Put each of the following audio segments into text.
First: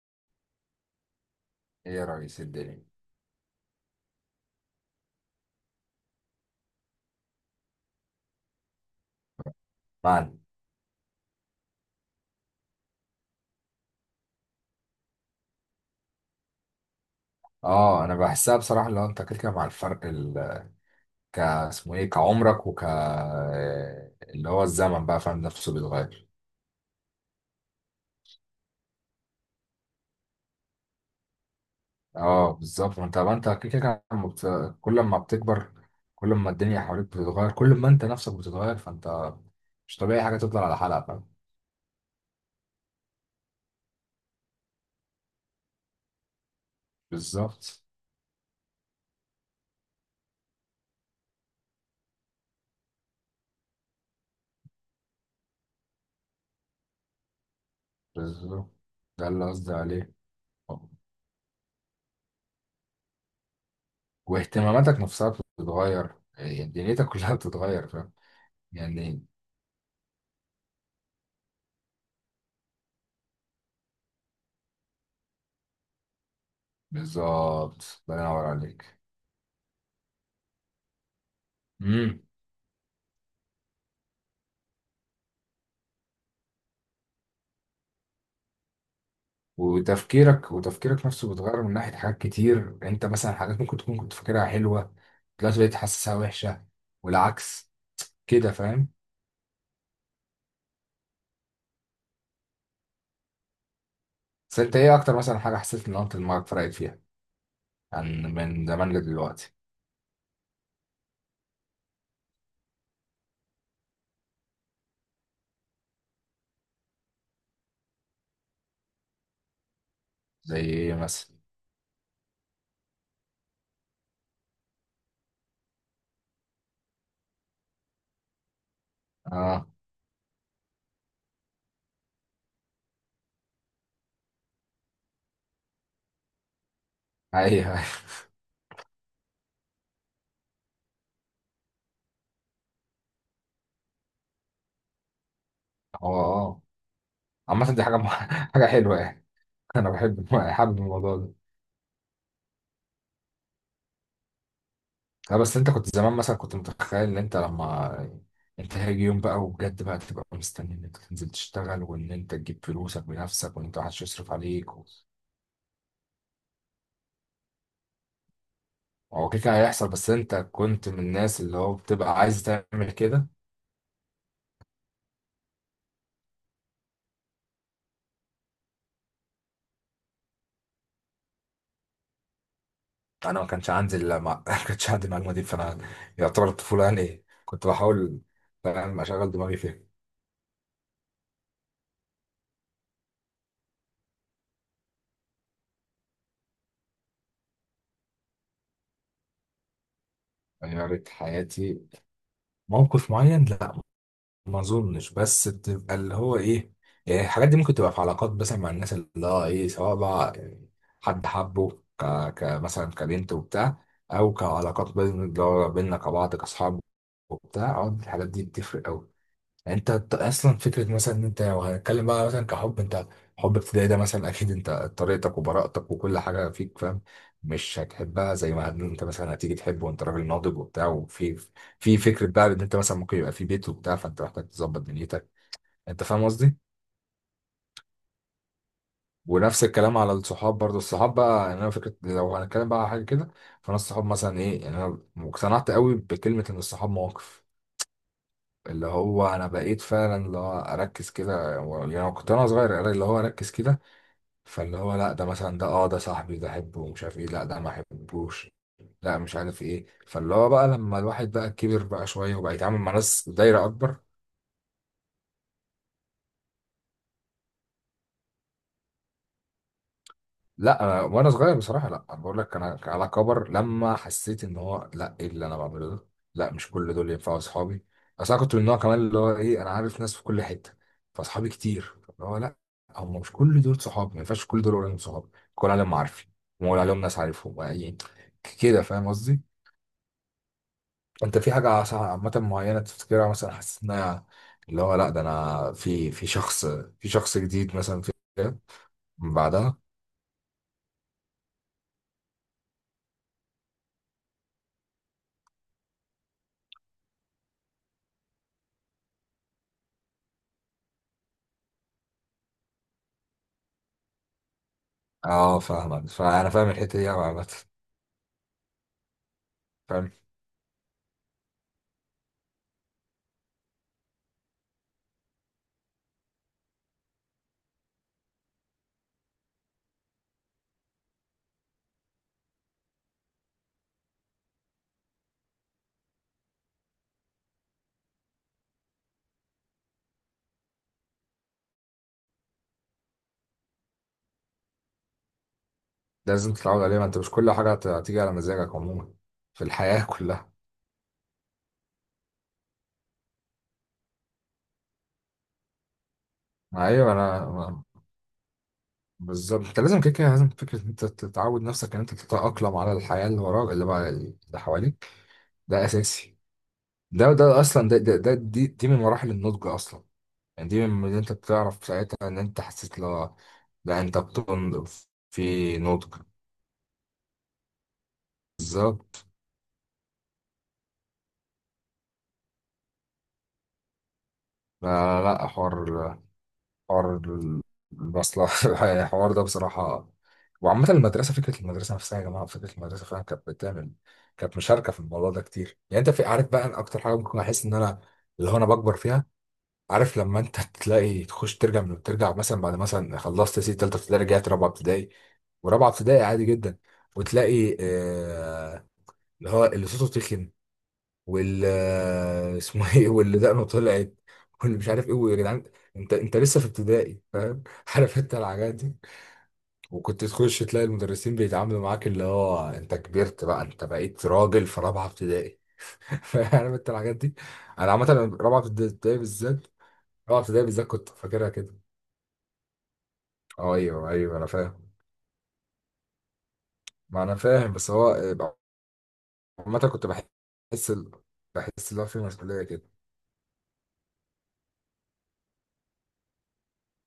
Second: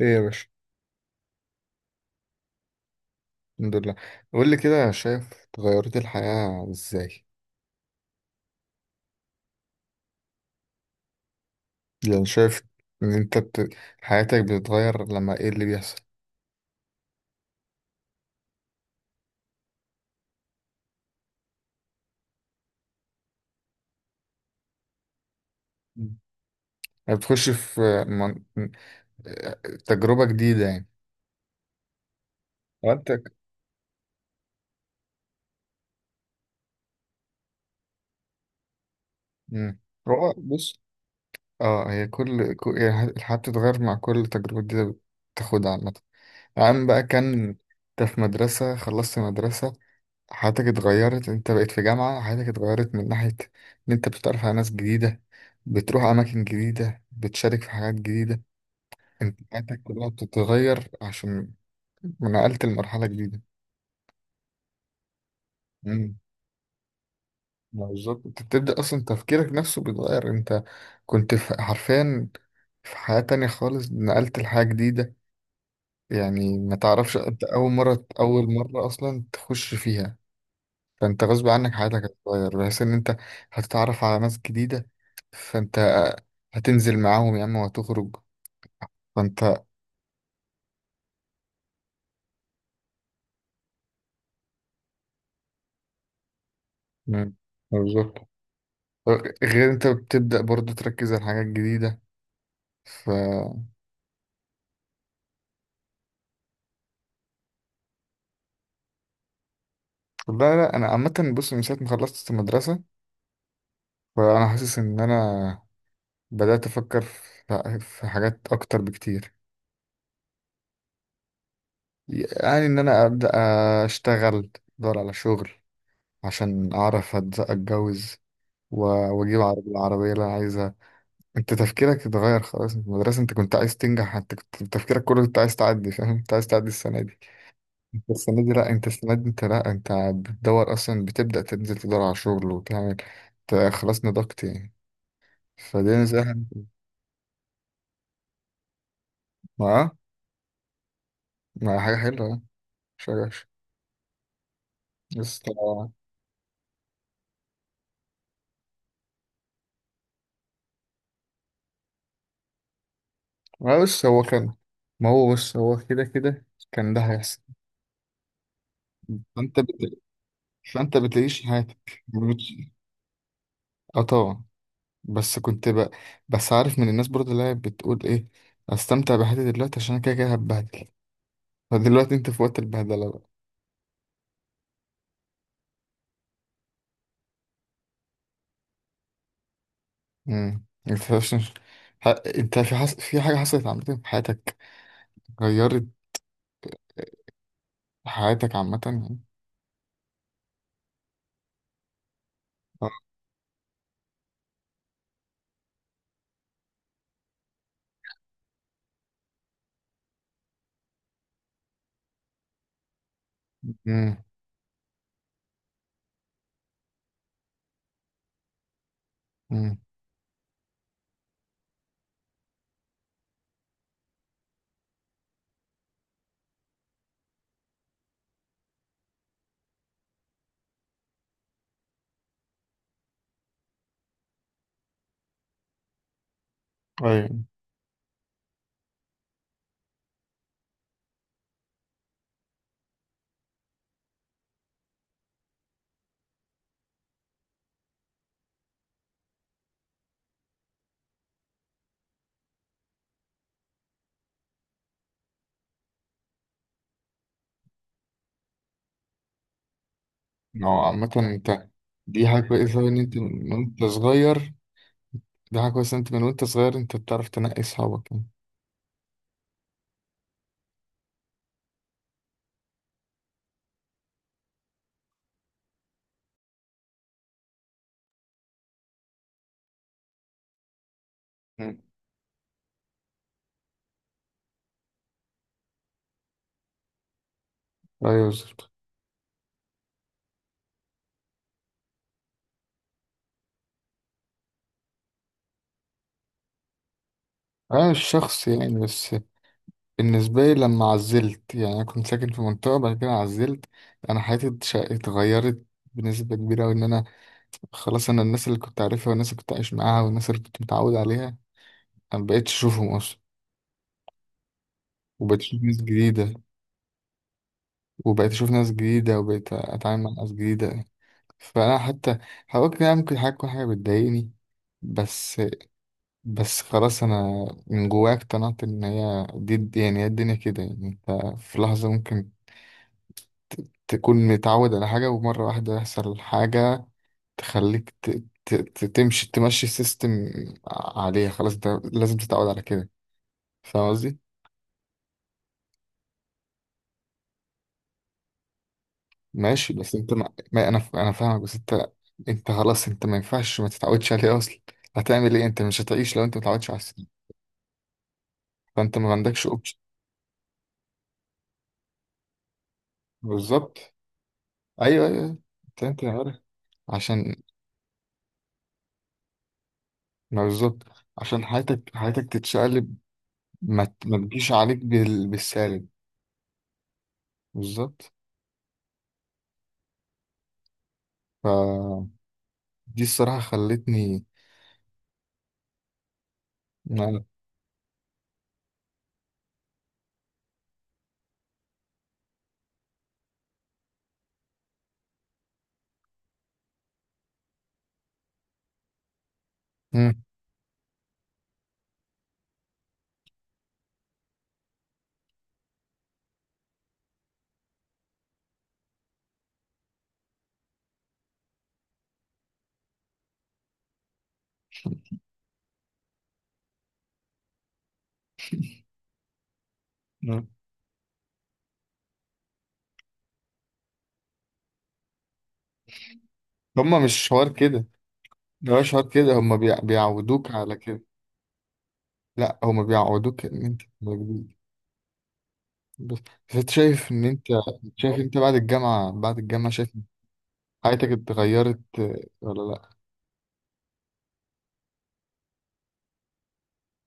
ايه يا باشا. ايه يا ريس الدنيا. الحمد لله. قول لي كده، شايف تغيرت الحياة ازاي؟ بعد، يعني شايف ان انت بت... حياتك بتتغير لما ايه اللي بيحصل؟ اه انا بحسها بصراحه، اللي هو انت كده كده مع الفرق اسمه ايه كعمرك اللي هو الزمن بقى فاهم نفسه مم. بيتغير. يعني بتخش في من... تجربة جديدة، يعني اه بالظبط، ما انت حياتك. ما انت كده كده لما كل ما بتكبر، كل ما الدنيا حواليك بتتغير، كل ما انت نفسك بتتغير، فانت مم. مش طبيعي هو حاجه تفضل على بص، حالها، فاهم؟ اه هي هي الحياة بتتغير مع كل تجربة جديدة بتاخدها، عامة. عم بقى كان. بالظبط انت في مدرسة، خلصت مدرسة، حياتك اتغيرت، انت بقيت في جامعة، حياتك اتغيرت من ناحية ان انت بتتعرف على ناس جديدة، بتروح اماكن جديدة، بتشارك في حاجات جديدة. بالظبط ده انت اللي قصدي حياتك كلها عليه. بتتغير عشان نقلت لمرحلة جديدة. واهتماماتك نفسها بتتغير، امم. يعني دنيتك كلها ما بتتغير، فاهم؟ بالظبط، انت بتبدأ اصلا يعني تفكيرك نفسه بيتغير، انت كنت حرفيا في حياة تانية خالص، نقلت لحاجة جديدة. يعني ما تعرفش، انت اول بالظبط مرة الله ينور اول مرة عليك. اصلا تخش فيها. فانت غصب عنك حياتك امم هتتغير بحيث ان انت هتتعرف على ناس جديدة، فانت هتنزل معاهم يا عم وهتخرج، فانت. وتفكيرك نفسه بيتغير من ناحية حاجات كتير. انت مثلا حاجات ممكن تكون كنت فاكرها حلوة، دلوقتي بقيت حاسسها وحشة، مم. والعكس بالظبط. كده، فاهم؟ غير انت بتبدأ برضو تركز على حاجات جديدة ف بس انت ايه اكتر مثلا حاجة حسيت ان انت دماغك فرقت فيها عن من زمان لدلوقتي؟ لا، لا، انا عامة، بص من ساعة ما خلصت المدرسة، فانا حاسس ان انا بدأت افكر في حاجات اكتر بكتير. زي ايه مثلا؟ يعني ان انا ابدأ اشتغل، ادور على شغل عشان اعرف اتجوز و- واجيب اه العربية اللي انا عايزها. انت تفكيرك اتغير خلاص. في المدرسة، انت كنت عايز تنجح، انت كنت تفكيرك كله انت عايز تعدي، فاهم؟ انت عايز تعدي السنة دي. ايوه. انت السنة دي انت لا انت بتدور اصلا، بتبدأ تنزل تدور على شغل وتعمل. انت خلاص نضجت يعني، فدي هو نزاهة. اه، عامة دي حاجة حاجة حلوة يعني، ما انا حابب الموضوع ده. ما حاجة حلوة، اه. مش وحش. لا بس بس انت طبعا. كنت زمان مثلا كنت متخيل ان انت لما انت هيجي يوم بقى وبجد بقى تبقى مستني ان انت تنزل تشتغل، وان انت تجيب فلوسك بنفسك، وان انت ما محدش بص هو يصرف كان عليك ما هو بص، هو كده كده كان ده هيحصل. هو كده كده فانت هيحصل، بت... بس انت كنت فانت من الناس بتعيش اللي هو حياتك بتبقى عايز تعمل كده. اه طبعا. بس كنت ب... بس عارف من الناس برضه اللي هي بتقول ايه، استمتع بحياتي دلوقتي عشان أنا كده كده هتبهدل. فدلوقتي انت في وقت البهدله بقى. انا ما كانش عندي، لا ما ما كانش عندي المعلومه دي، فانا يعتبر الطفوله، يعني ايه، كنت بحاول، فاهم، اشغل دماغي فيها. انت ح... انت في في حاجه حصلت عامه في حياتك، غيرت حياتك عامه يعني؟ غيرت حياتي؟ موقف معين؟ لا، ما اظنش، بس تبقى اللي هو ايه، يعني الحاجات دي ممكن تبقى في علاقات مثلا مع الناس، اللي هو ايه، سواء بقى يعني حد حبه كمثلا كبنت وبتاع، امم، او كعلاقات بين اللي هو بيننا كبعض كاصحاب وبتاع. أعتقد الحاجات دي بتفرق قوي. امم. انت اصلا فكره مثلا ان انت لو هنتكلم بقى مثلا كحب، انت حب ابتدائي ده مثلا اكيد انت طريقتك وبراءتك وكل حاجه فيك، فاهم، مش هتحبها زي ما انت مثلا هتيجي تحبه وانت راجل ناضج وبتاع، وفي فكره بقى ان انت مثلا ممكن يبقى في بيت وبتاع، فانت محتاج تظبط دنيتك. انت فاهم قصدي؟ ايوه، ونفس الكلام على الصحاب برضو. الصحاب بقى يعني انا فكره لو هنتكلم بقى على حاجه كده، فانا الصحاب مثلا ايه، يعني انا اقتنعت قوي بكلمه ان الصحاب مواقف. اللي هو انا بقيت فعلا اللي هو اركز كده يعني أنا كنت انا صغير اللي هو اركز كده، فاللي هو لا ده مثلا، ده اه ده صاحبي ده احبه ومش عارف ايه، لا ده ما احبوش، لا مش عارف ايه. فاللي هو بقى ما هو لما عامه، الواحد بقى انت، كبر بقى دي شويه، حاجه وبقى يتعامل كويسه أوي مع ان انت ناس من دايره وانت اكبر. صغير، دي حاجه كويسه ان انت من وانت صغير، انت بتعرف تنقي اصحابك يعني. لا أنا وانا صغير بصراحه، لا انا بقول لك انا على كبر لما حسيت ان هو لا ايه اللي انا بعمله ده؟ لا مش كل دول ينفعوا اصحابي. اصل انا كنت من النوع كمان اللي هو ايه انا عارف ناس في كل حته، فاصحابي مم. كتير اللي هو لا، هم مش كل دول صحابي، ما ينفعش كل دول اقول عليهم صحابي، كل عليهم معارفي، وأقول عليهم ناس عارفهم يعني. ايوه، بالظبط. كده فاهم قصدي؟ انت في حاجه عامه معينه تفتكرها مثلا حسيت انها اللي هو لا ده انا في شخص، في شخص جديد انا مش مثلا في شخص يعني، بس. بعدها؟ بالنسبة لي، لما عزلت، يعني أنا كنت ساكن في منطقة، بعد كده عزلت، أنا حياتي اتغيرت بنسبة كبيرة أوي إن أنا، خلاص، أنا الناس اللي كنت عارفها، والناس اللي كنت عايش معاها، والناس اللي كنت متعود عليها، أنا مبقتش أشوفهم أصلا، وبقيت اه أشوف ناس فاهمك، جديدة. فانا فاهم الحته دي أوي عامه، وبقيت أتعامل مع فاهم. ناس جديدة. فأنا حتى هقول كده، ممكن حاجة تكون، حاجة بتضايقني. بس بس خلاص، أنا من جوايا اقتنعت إن هي دي، يعني هي الدنيا كده يعني، أنت في لحظة ممكن تكون متعود على حاجة، ومرة واحدة يحصل حاجة تخليك تمشي سيستم عليها. خلاص ده لازم تتعود على كده، فاهم قصدي؟ لازم تتعود عليها، ما انت مش كل حاجه هتيجي على مزاجك عموما في ماشي. بس الحياه انت ما... كلها. ما انا فاهمك، بس انت. انت خلاص، انت ما ينفعش ما تتعودش عليه اصلا، هتعمل ايه؟ انت مش هتعيش لو انت ما اتعودتش على السيستم. ايوه، انا. فانت ما عندكش بالظبط، اوبشن. انت لازم كده كده، لازم فكره إن انت تتعود نفسك ان انت تتاقلم على الحياه اللي وراك، اللي بالظبط. بقى اللي حواليك. ايوه، ايوه، ايوه. انت ده انت عارف اساسي. ده عشان، ده اصلا، دي من مراحل النضج اصلا. ما يعني بالظبط، دي من اللي انت عشان بتعرف حياتك ساعتها ان انت تتشقلب، حسيت، لا، لا ما انت تجيش عليك بتنضج، في بالسالب. نضج. بالظبط. بالظبط. دي الصراحة خلتني لا، لا لا، حوار ما- المصلحة. الحوار ده بصراحة، وعامة المدرسة، فكرة المدرسة نفسها يا جماعة، فكرة المدرسة فعلا كانت بتعمل، كانت مشاركة في الموضوع ده كتير. يعني أنت في، عارف بقى، أنا أكتر حاجة ممكن أحس إن أنا اللي هو أنا بكبر فيها، عارف، مم. لما أنت تلاقي تخش ترجع من ترجع مثلا بعد، مثلا خلصت سي تالتة ابتدائي رجعت رابعة ابتدائي، ورابعة ابتدائي عادي جدا، وتلاقي آه، اللي هو اللي صوته تخن، وال اسمه ايه، واللي دقنه طلعت، واللي مش عارف ايه، ويا جدعان انت انت لسه في ابتدائي، فاهم عارف انت الحاجات دي. وكنت مم. تخش تلاقي المدرسين بيتعاملوا معاك اللي هو انت كبرت بقى، انت بقيت راجل في رابعه ابتدائي. فاهم انت هما الحاجات مش دي؟ حوار كده، انا عامه رابعه ده مش حوار ابتدائي كده، هما بالذات، رابعه بيعودوك ابتدائي على بالذات كده. كنت فاكرها كده. لا، هما بيعودوك ان اه انت ايوه تبقى ايوه، انا جديد. فاهم. بس بس انت شايف ما ان انا انت، فاهم، بس هو شايف انت بعد الجامعة، عامه شايف إن كنت بحس حياتك اتغيرت، بحس اللي هو في آه، ولا مسؤوليه كده. لا؟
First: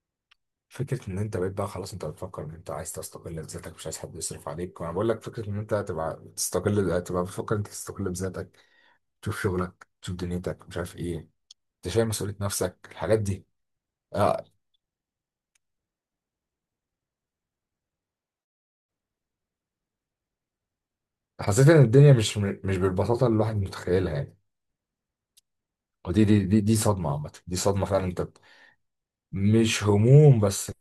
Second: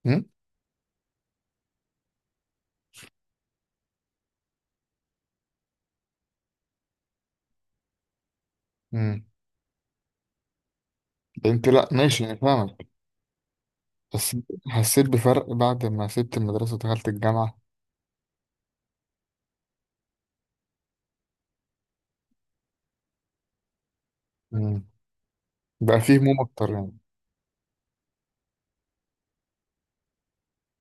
مم؟ فكرة إن أنت بقيت بقى خلاص أنت بتفكر إن أنت عايز تستقل بذاتك، مش عايز حد يصرف عليك. وأنا بقول لك، فكرة إن أنت تبقى تستقل، تبقى بتفكر إن أنت تستقل بذاتك، مم. تشوف شغلك، تشوف دنيتك، مش عارف إيه. ده انت لا، أنت شايل ماشي، انا مسؤولية فاهمك، نفسك، الحاجات دي. بس آه، حسيت بفرق بعد ما سبت المدرسة ودخلت الجامعة. حسيت إن الدنيا مش بالبساطة اللي الواحد متخيلها يعني. مم. بقى فيه ودي دي هموم دي, اكتر دي يعني. صدمة عامة، دي صدمة فعلا. أنت مش هموم بس،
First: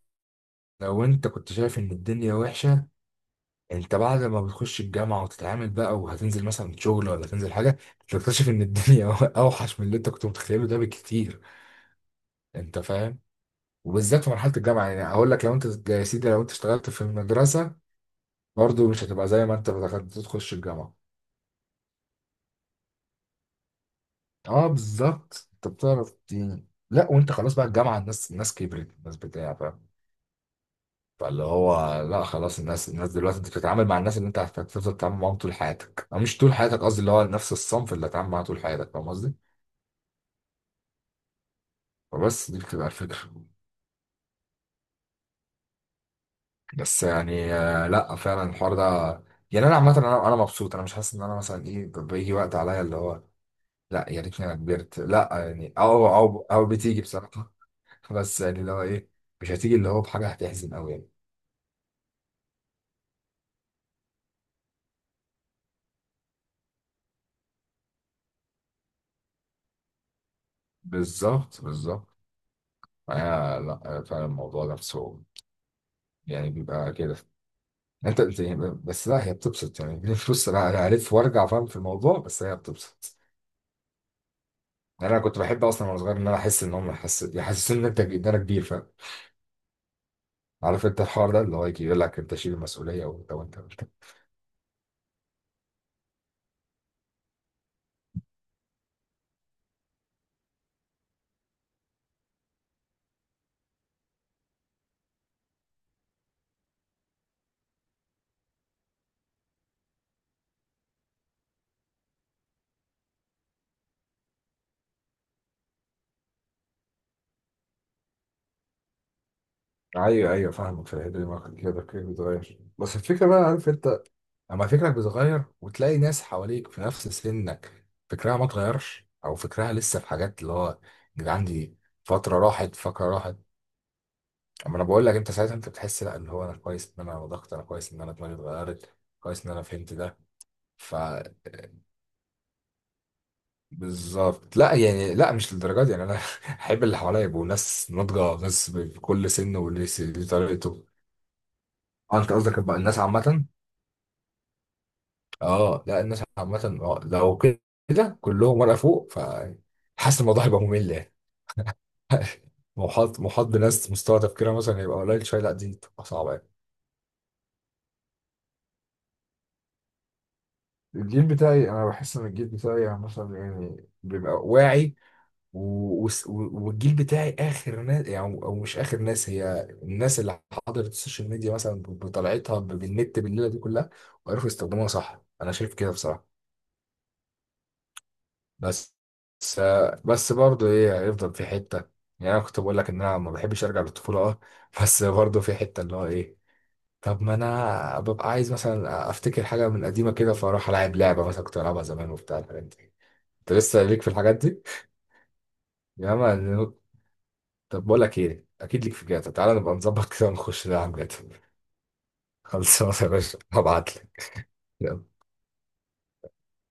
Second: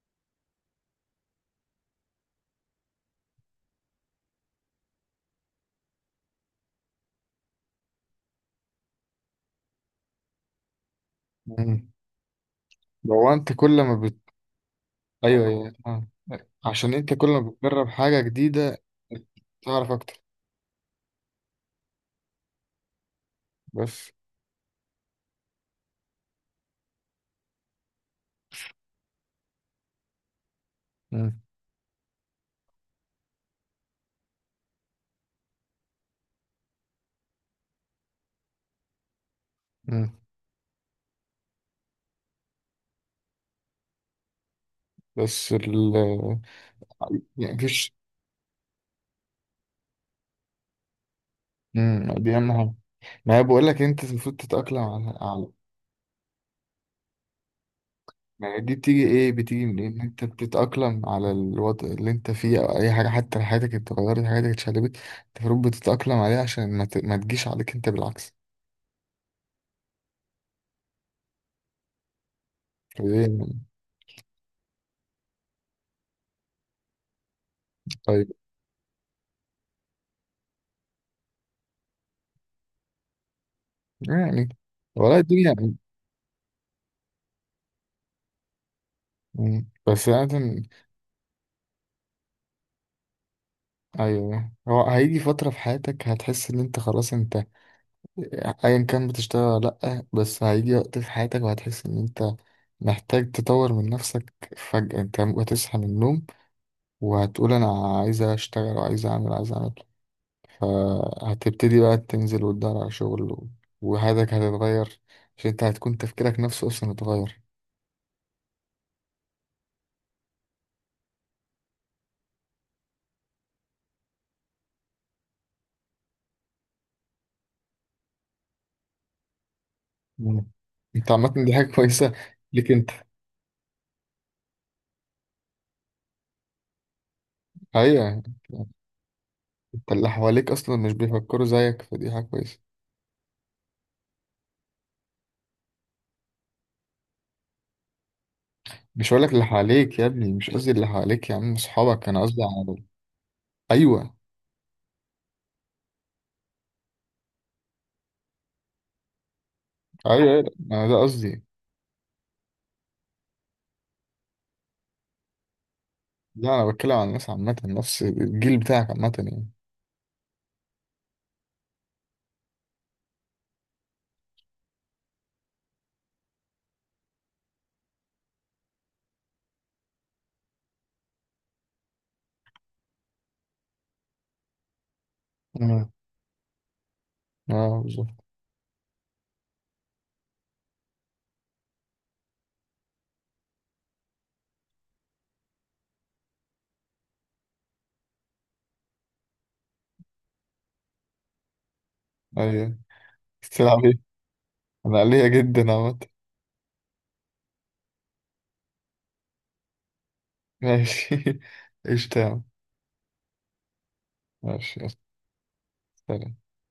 لو أنت كنت شايف إن الدنيا وحشة، انت بعد ما بتخش الجامعه وتتعامل بقى، وهتنزل مثلا شغل ولا تنزل حاجه، تكتشف ان الدنيا اوحش من اللي انت كنت متخيله ده بكتير. مم. انت فاهم؟ لو انت كل ما. وبالذات في مرحله الجامعه، يعني اقول لك، ايوه، لو انت ايوه، يا آه. سيدي لو انت اشتغلت عشان في انت كل ما المدرسه بتجرب حاجة جديدة، برضه مش هتبقى زي ما انت تعرف دخلت اكتر، تخش الجامعه. بس. اه بالظبط، انت بتعرف يعني، لا وانت خلاص بقى الجامعه، الناس الناس كبرت، الناس بتاع، فاهم، مم. فاللي هو لا خلاص الناس دلوقتي انت بتتعامل مع الناس اللي انت هتفضل تتعامل معاهم طول حياتك، او مش طول حياتك قصدي، اللي هو نفس الصنف اللي هتتعامل معاه طول حياتك. فاهم قصدي؟ مم. بس دي بتبقى الفكرة. بس بس يعني يعني آه، مفيش. لا فعلا الحوار ده، يعني انا عامة انا انا مبسوط، انا مش حاسس ان انا مثلا ايه مم. بيجي دي اهم وقت حاجة. عليا اللي هو ما هي، بقول لك انت لا يا المفروض ريتني انا تتأقلم كبرت، على لا على يعني، او بتيجي بصراحة بس يعني يعني اللي دي هو بتيجي ايه، ايه، مش بتيجي هتيجي من إيه؟ اللي ان هو انت بحاجة هتحزن قوي بتتأقلم يعني. على الوضع اللي انت فيه، او اي حاجة، حتى لو حياتك اتغيرت، حياتك اتشقلبت، انت المفروض بتتأقلم عليها، عشان ما تجيش عليك انت، بالعكس. بالظبط بالظبط. آه فدي- لا آه، فعلا الموضوع نفسه يعني بيبقى كده. انت طيب. انت يعني بس، لا هي بتبسط يعني دي فلوس. انا هلف وارجع، فاهم، في الموضوع، بس هي بتبسط. يعني يعني والله، انا كنت الدنيا. بحب اصلا وانا صغير ان انا احس ان هم يحسسوني ان انت، ان انا كبير. مم. بس يعني، عارف انت الحوار ده اللي هو يجي يقول لك انت شيل المسؤوليه، ولو انت قلت ايوه، هو هيجي فترة في حياتك هتحس ان انت خلاص، انت ايا كان بتشتغل ولا لأ، بس هيجي وقت في حياتك وهتحس ان انت محتاج تطور من نفسك فجأة. انت هتصحى من النوم، وهتقول انا عايز اشتغل وعايز اعمل، عايز اعمل. فهتبتدي بقى تنزل وتدور على شغل وحياتك هتتغير. عشان انت هتكون تفكيرك نفسه اصلا اتغير. ايوه ايوه، فاهمك في الحته دي، ما كنت كده كده بتغير. بس الفكره بقى عارف انت، اما فكرك بيتغير وتلاقي ناس حواليك في نفس سنك فكرها ما اتغيرش، او فكرها لسه في حاجات مم. اللي هو انت، يا عامة جدعان دي حاجة دي كويسة فتره ليك راحت، انت. فكره راحت. اما انا بقول لك، انت ساعتها انت بتحس، لا اللي هو انا كويس ان انا ضغط، انا كويس ان انا ايوه. دماغي اتغيرت، كويس ان انا انت فهمت اللي ده. حواليك اصلا مش ف، بيفكروا زيك، فدي حاجة كويسة. بالظبط. لا يعني لا مش للدرجه دي يعني، انا احب اللي حواليا يبقوا ناس ناضجه، ناس مش هقول بكل لك اللي سن واللي حواليك يا ليه ابني، مش قصدي طريقته. اللي حواليك يا عم اصحابك، اه انا انت قصدي قصدك بقى على، الناس عامه؟ ايوه، اه لا الناس عامه، اه لو كده كلهم ورقه فوق، فحاسس ايوه، ايوه، الموضوع هيبقى انا ممل ده يعني. قصدي. محاط، محاط بناس مستوى تفكيرها مثلا هيبقى قليل شويه، لا دي تبقى صعبه يعني. لا، انا بتكلم عن الناس عامة، نفس الجيل بتاعك عامة يعني. الجيل بتاعي، انا بحس ان الجيل بتاعي يعني مثلا يعني بيبقى واعي، والجيل بتاعي اخر ناس، يعني او مش اخر ناس، هي الناس اللي حضرت السوشيال ميديا مثلا، بطلعتها بالنت، بالليله دي كلها، وعرفوا يستخدموها صح، انا شايف مم. كده بصراحه. اه، بالظبط. بس بس بس برضه ايه، هيفضل في حته، يعني انا كنت بقول لك ان انا ما بحبش ارجع للطفوله، اه، بس برضه في حته اللي هو ايه، طب ما انا ببقى عايز مثلا افتكر حاجه من قديمه كده، فاروح العب لعبه مثلا كنت بلعبها زمان وبتاع الحاجات ايوه. دي. انت لسه تلعب ايه؟ ليك في الحاجات دي؟ انا قلية جدا عامة. يا عم طب بقول لك ايه، اكيد ليك في جاتا، تعالى نبقى نظبط كده ونخش نلعب جاتا. ماشي. ايش. تمام. خلصانه يا باشا، هبعت ماشي يلا. لك. سلام.